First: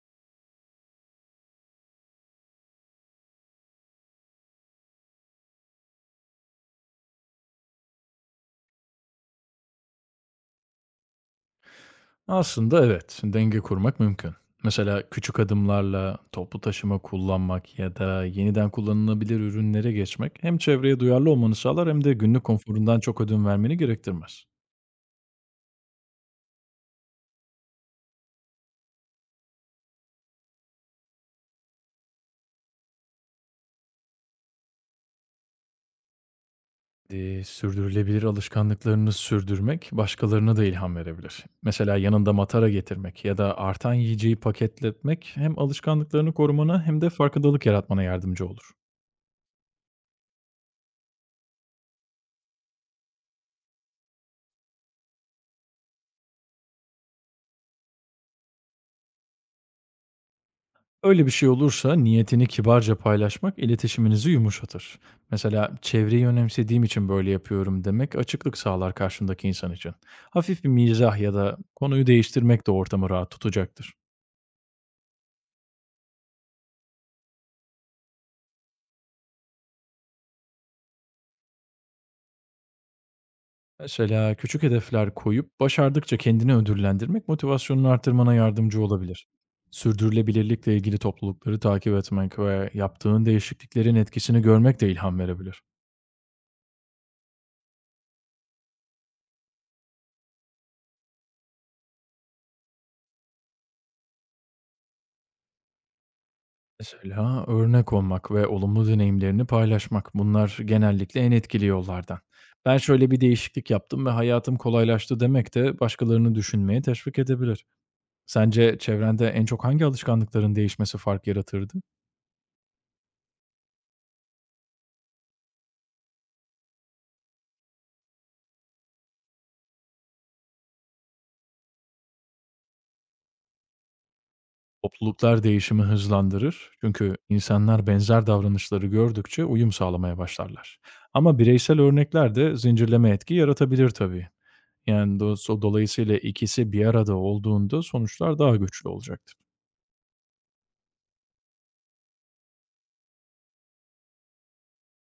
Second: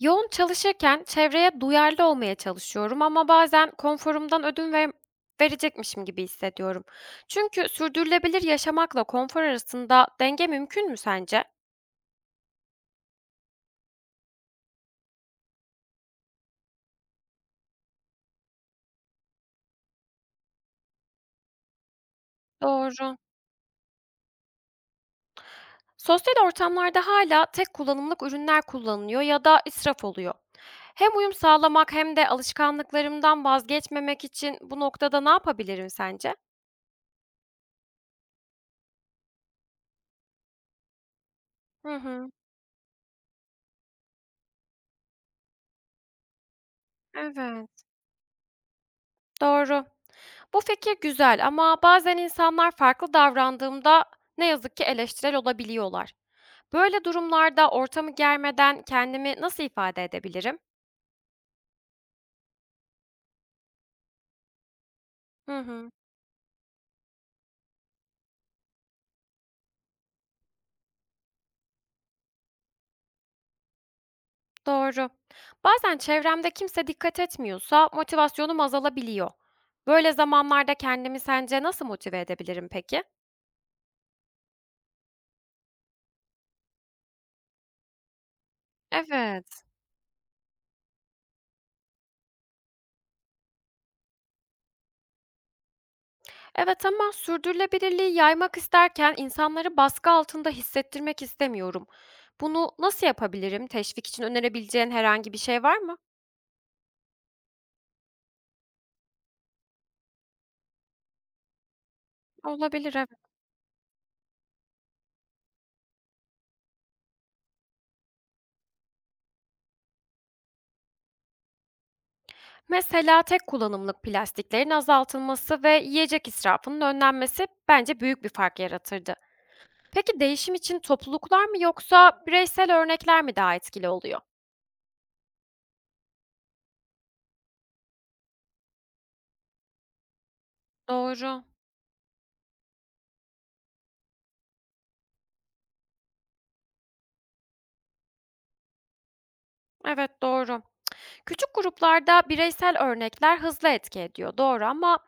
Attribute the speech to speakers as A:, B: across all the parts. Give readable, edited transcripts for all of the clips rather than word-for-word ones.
A: Yoğun çalışırken çevreye duyarlı olmaya çalışıyorum ama bazen konforumdan verecekmişim gibi hissediyorum. Çünkü sürdürülebilir yaşamakla konfor arasında denge mümkün mü sence?
B: Aslında evet, denge kurmak mümkün. Mesela küçük adımlarla toplu taşıma kullanmak ya da yeniden kullanılabilir ürünlere geçmek hem çevreye duyarlı olmanı sağlar hem de günlük konforundan
A: Doğru.
B: çok ödün vermeni gerektirmez.
A: Sosyal ortamlarda hala tek kullanımlık ürünler kullanılıyor ya da israf oluyor. Hem uyum sağlamak hem de alışkanlıklarımdan vazgeçmemek için bu noktada ne yapabilirim sence?
B: Sürdürülebilir alışkanlıklarını sürdürmek başkalarına da ilham verebilir.
A: Hı
B: Mesela
A: hı.
B: yanında matara getirmek ya da artan yiyeceği paketletmek hem alışkanlıklarını korumana hem de farkındalık
A: Evet.
B: yaratmana yardımcı olur.
A: Doğru. Bu fikir güzel ama bazen insanlar farklı davrandığımda ne yazık ki eleştirel olabiliyorlar. Böyle durumlarda ortamı germeden kendimi nasıl ifade edebilirim?
B: Öyle bir şey olursa niyetini kibarca paylaşmak iletişiminizi yumuşatır.
A: Hı
B: Mesela
A: hı,
B: çevreyi önemsediğim için böyle yapıyorum demek açıklık sağlar karşındaki insan için. Hafif bir mizah ya da konuyu değiştirmek de ortamı rahat tutacaktır.
A: doğru. Bazen çevremde kimse dikkat etmiyorsa motivasyonum azalabiliyor. Böyle zamanlarda kendimi sence nasıl motive edebilirim peki?
B: Mesela küçük hedefler koyup başardıkça kendini ödüllendirmek motivasyonunu artırmana yardımcı olabilir.
A: Evet.
B: Sürdürülebilirlikle ilgili toplulukları takip etmek ve yaptığın değişikliklerin etkisini görmek de ilham verebilir.
A: Evet ama sürdürülebilirliği yaymak isterken insanları baskı altında hissettirmek istemiyorum. Bunu nasıl yapabilirim? Teşvik için önerebileceğin herhangi bir şey var mı?
B: Mesela örnek olmak ve olumlu deneyimlerini paylaşmak. Bunlar genellikle en etkili yollardan. Ben
A: Olabilir, evet.
B: şöyle bir değişiklik yaptım ve hayatım kolaylaştı demek de başkalarını düşünmeye teşvik edebilir. Sence çevrende en çok hangi alışkanlıkların değişmesi fark yaratırdı?
A: Mesela tek kullanımlık plastiklerin azaltılması ve yiyecek israfının önlenmesi bence büyük bir fark yaratırdı. Peki değişim için topluluklar mı yoksa bireysel örnekler mi daha etkili oluyor?
B: Topluluklar değişimi hızlandırır. Çünkü insanlar benzer davranışları gördükçe uyum sağlamaya başlarlar. Ama
A: Doğru.
B: bireysel örnekler de zincirleme etki yaratabilir tabii. Yani dolayısıyla ikisi bir arada olduğunda sonuçlar daha güçlü olacaktır.
A: Evet, doğru. Küçük gruplarda bireysel örnekler hızlı etki ediyor, doğru ama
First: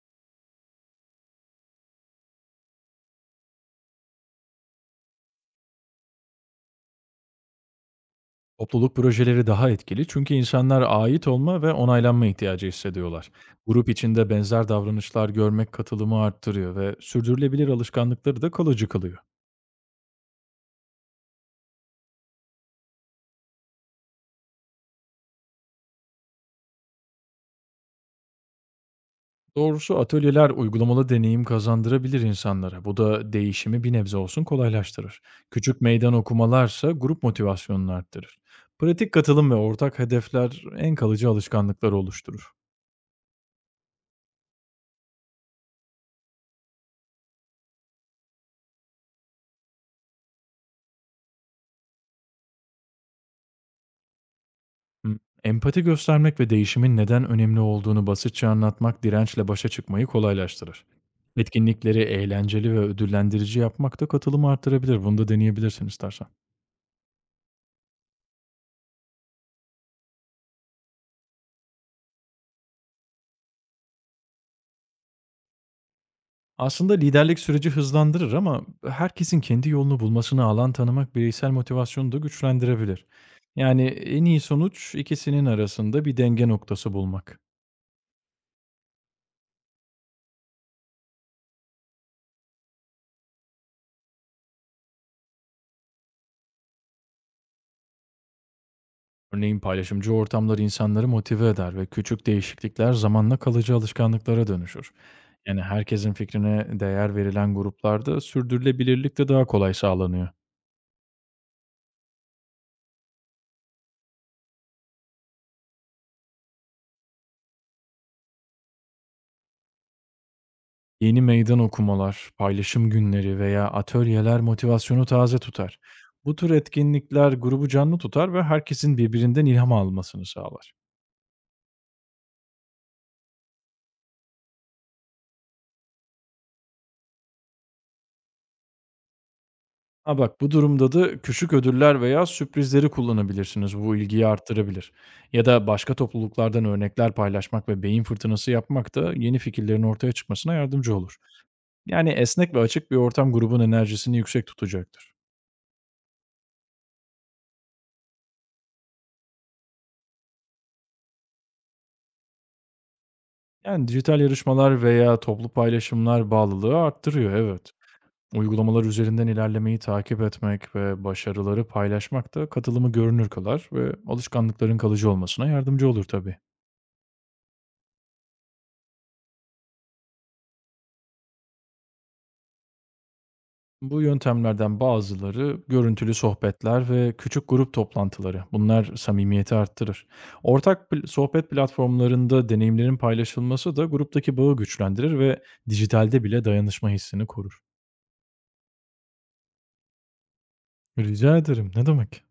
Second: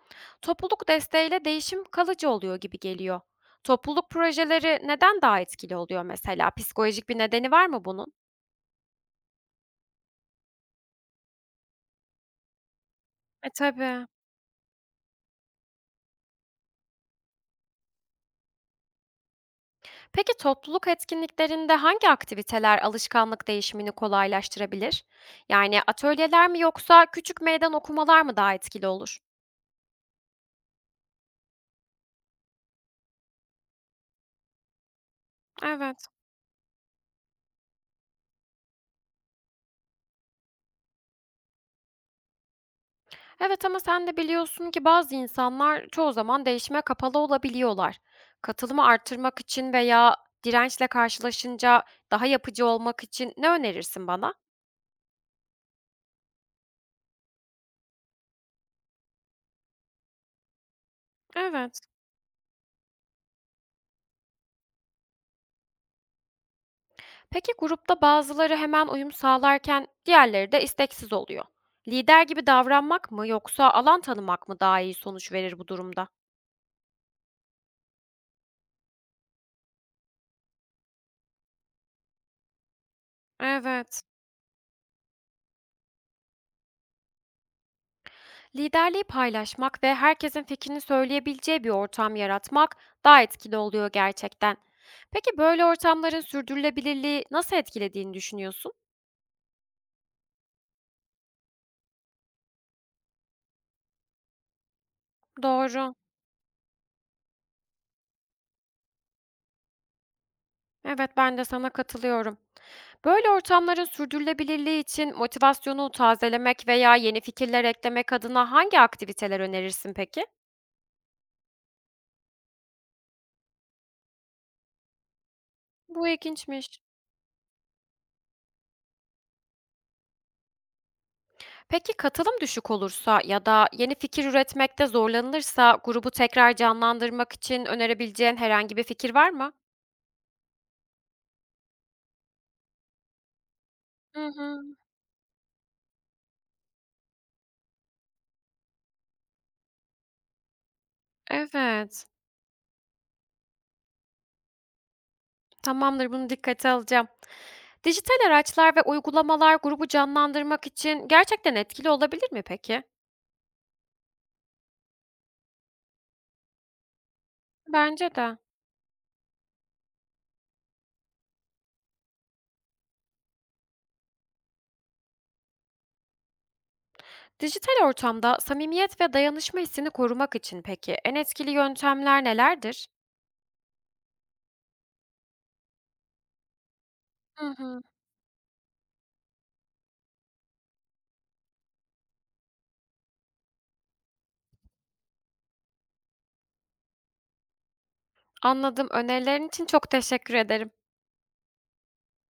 A: topluluk desteğiyle değişim kalıcı oluyor gibi geliyor. Topluluk projeleri neden daha etkili oluyor mesela? Psikolojik bir nedeni var mı bunun?
B: Topluluk projeleri daha etkili çünkü insanlar ait olma ve onaylanma ihtiyacı hissediyorlar.
A: E
B: Grup
A: tabii.
B: içinde benzer davranışlar görmek katılımı arttırıyor ve sürdürülebilir alışkanlıkları da kalıcı kılıyor.
A: Peki topluluk etkinliklerinde hangi aktiviteler alışkanlık değişimini kolaylaştırabilir? Yani atölyeler mi yoksa küçük meydan okumalar mı daha etkili olur?
B: Doğrusu atölyeler uygulamalı deneyim kazandırabilir insanlara. Bu da değişimi bir nebze olsun kolaylaştırır. Küçük
A: Evet.
B: meydan okumalarsa grup motivasyonunu arttırır. Pratik katılım ve ortak hedefler en kalıcı alışkanlıkları oluşturur.
A: Evet ama sen de biliyorsun ki bazı insanlar çoğu zaman değişime kapalı olabiliyorlar. Katılımı artırmak için veya dirençle karşılaşınca daha yapıcı olmak için ne önerirsin bana?
B: Hımm. Empati göstermek ve değişimin neden önemli olduğunu basitçe anlatmak dirençle başa çıkmayı kolaylaştırır.
A: Evet.
B: Etkinlikleri eğlenceli ve ödüllendirici yapmak da katılımı artırabilir. Bunu da deneyebilirsin istersen.
A: Peki grupta bazıları hemen uyum sağlarken diğerleri de isteksiz oluyor. Lider gibi davranmak mı yoksa alan tanımak mı daha iyi sonuç verir bu durumda?
B: Aslında liderlik süreci hızlandırır ama herkesin kendi yolunu bulmasına alan tanımak bireysel motivasyonu da güçlendirebilir. Yani
A: Evet.
B: en iyi sonuç ikisinin arasında bir denge noktası bulmak.
A: Liderliği paylaşmak ve herkesin fikrini söyleyebileceği bir ortam yaratmak daha etkili oluyor gerçekten. Peki böyle ortamların sürdürülebilirliği nasıl etkilediğini düşünüyorsun?
B: Örneğin paylaşımcı ortamlar insanları motive eder ve küçük değişiklikler zamanla kalıcı alışkanlıklara dönüşür. Yani,
A: Doğru.
B: herkesin fikrine değer verilen gruplarda sürdürülebilirlik de daha kolay sağlanıyor.
A: Evet, ben de sana katılıyorum. Böyle ortamların sürdürülebilirliği için motivasyonu tazelemek veya yeni fikirler eklemek adına hangi aktiviteler önerirsin peki?
B: Yeni meydan okumalar, paylaşım günleri veya atölyeler motivasyonu taze tutar.
A: Bu
B: Bu tür
A: ilginçmiş.
B: etkinlikler grubu canlı tutar ve herkesin birbirinden ilham almasını sağlar.
A: Peki katılım düşük olursa ya da yeni fikir üretmekte zorlanılırsa grubu tekrar canlandırmak için önerebileceğin herhangi bir fikir var mı?
B: Ha bak, bu durumda da küçük ödüller veya sürprizleri kullanabilirsiniz. Bu
A: Hı
B: ilgiyi
A: hı.
B: arttırabilir. Ya da başka topluluklardan örnekler paylaşmak ve beyin fırtınası yapmak da yeni fikirlerin ortaya çıkmasına yardımcı olur.
A: Evet.
B: Yani esnek ve açık bir ortam grubun enerjisini yüksek tutacaktır.
A: Tamamdır, bunu dikkate alacağım. Dijital araçlar ve uygulamalar grubu canlandırmak için gerçekten etkili olabilir mi peki?
B: Yani, dijital yarışmalar veya toplu paylaşımlar bağlılığı arttırıyor, evet.
A: Bence de.
B: Uygulamalar üzerinden ilerlemeyi takip etmek ve başarıları paylaşmak da katılımı görünür kılar ve alışkanlıkların kalıcı olmasına yardımcı olur tabii.
A: Dijital ortamda samimiyet ve dayanışma hissini korumak için peki en etkili yöntemler nelerdir?
B: Bu yöntemlerden bazıları görüntülü sohbetler ve
A: Hı
B: küçük grup
A: hı.
B: toplantıları. Bunlar samimiyeti arttırır. Ortak sohbet platformlarında deneyimlerin paylaşılması da gruptaki bağı güçlendirir ve dijitalde bile dayanışma hissini korur.
A: Anladım. Önerilerin için çok teşekkür ederim.
B: Rica ederim, ne demek.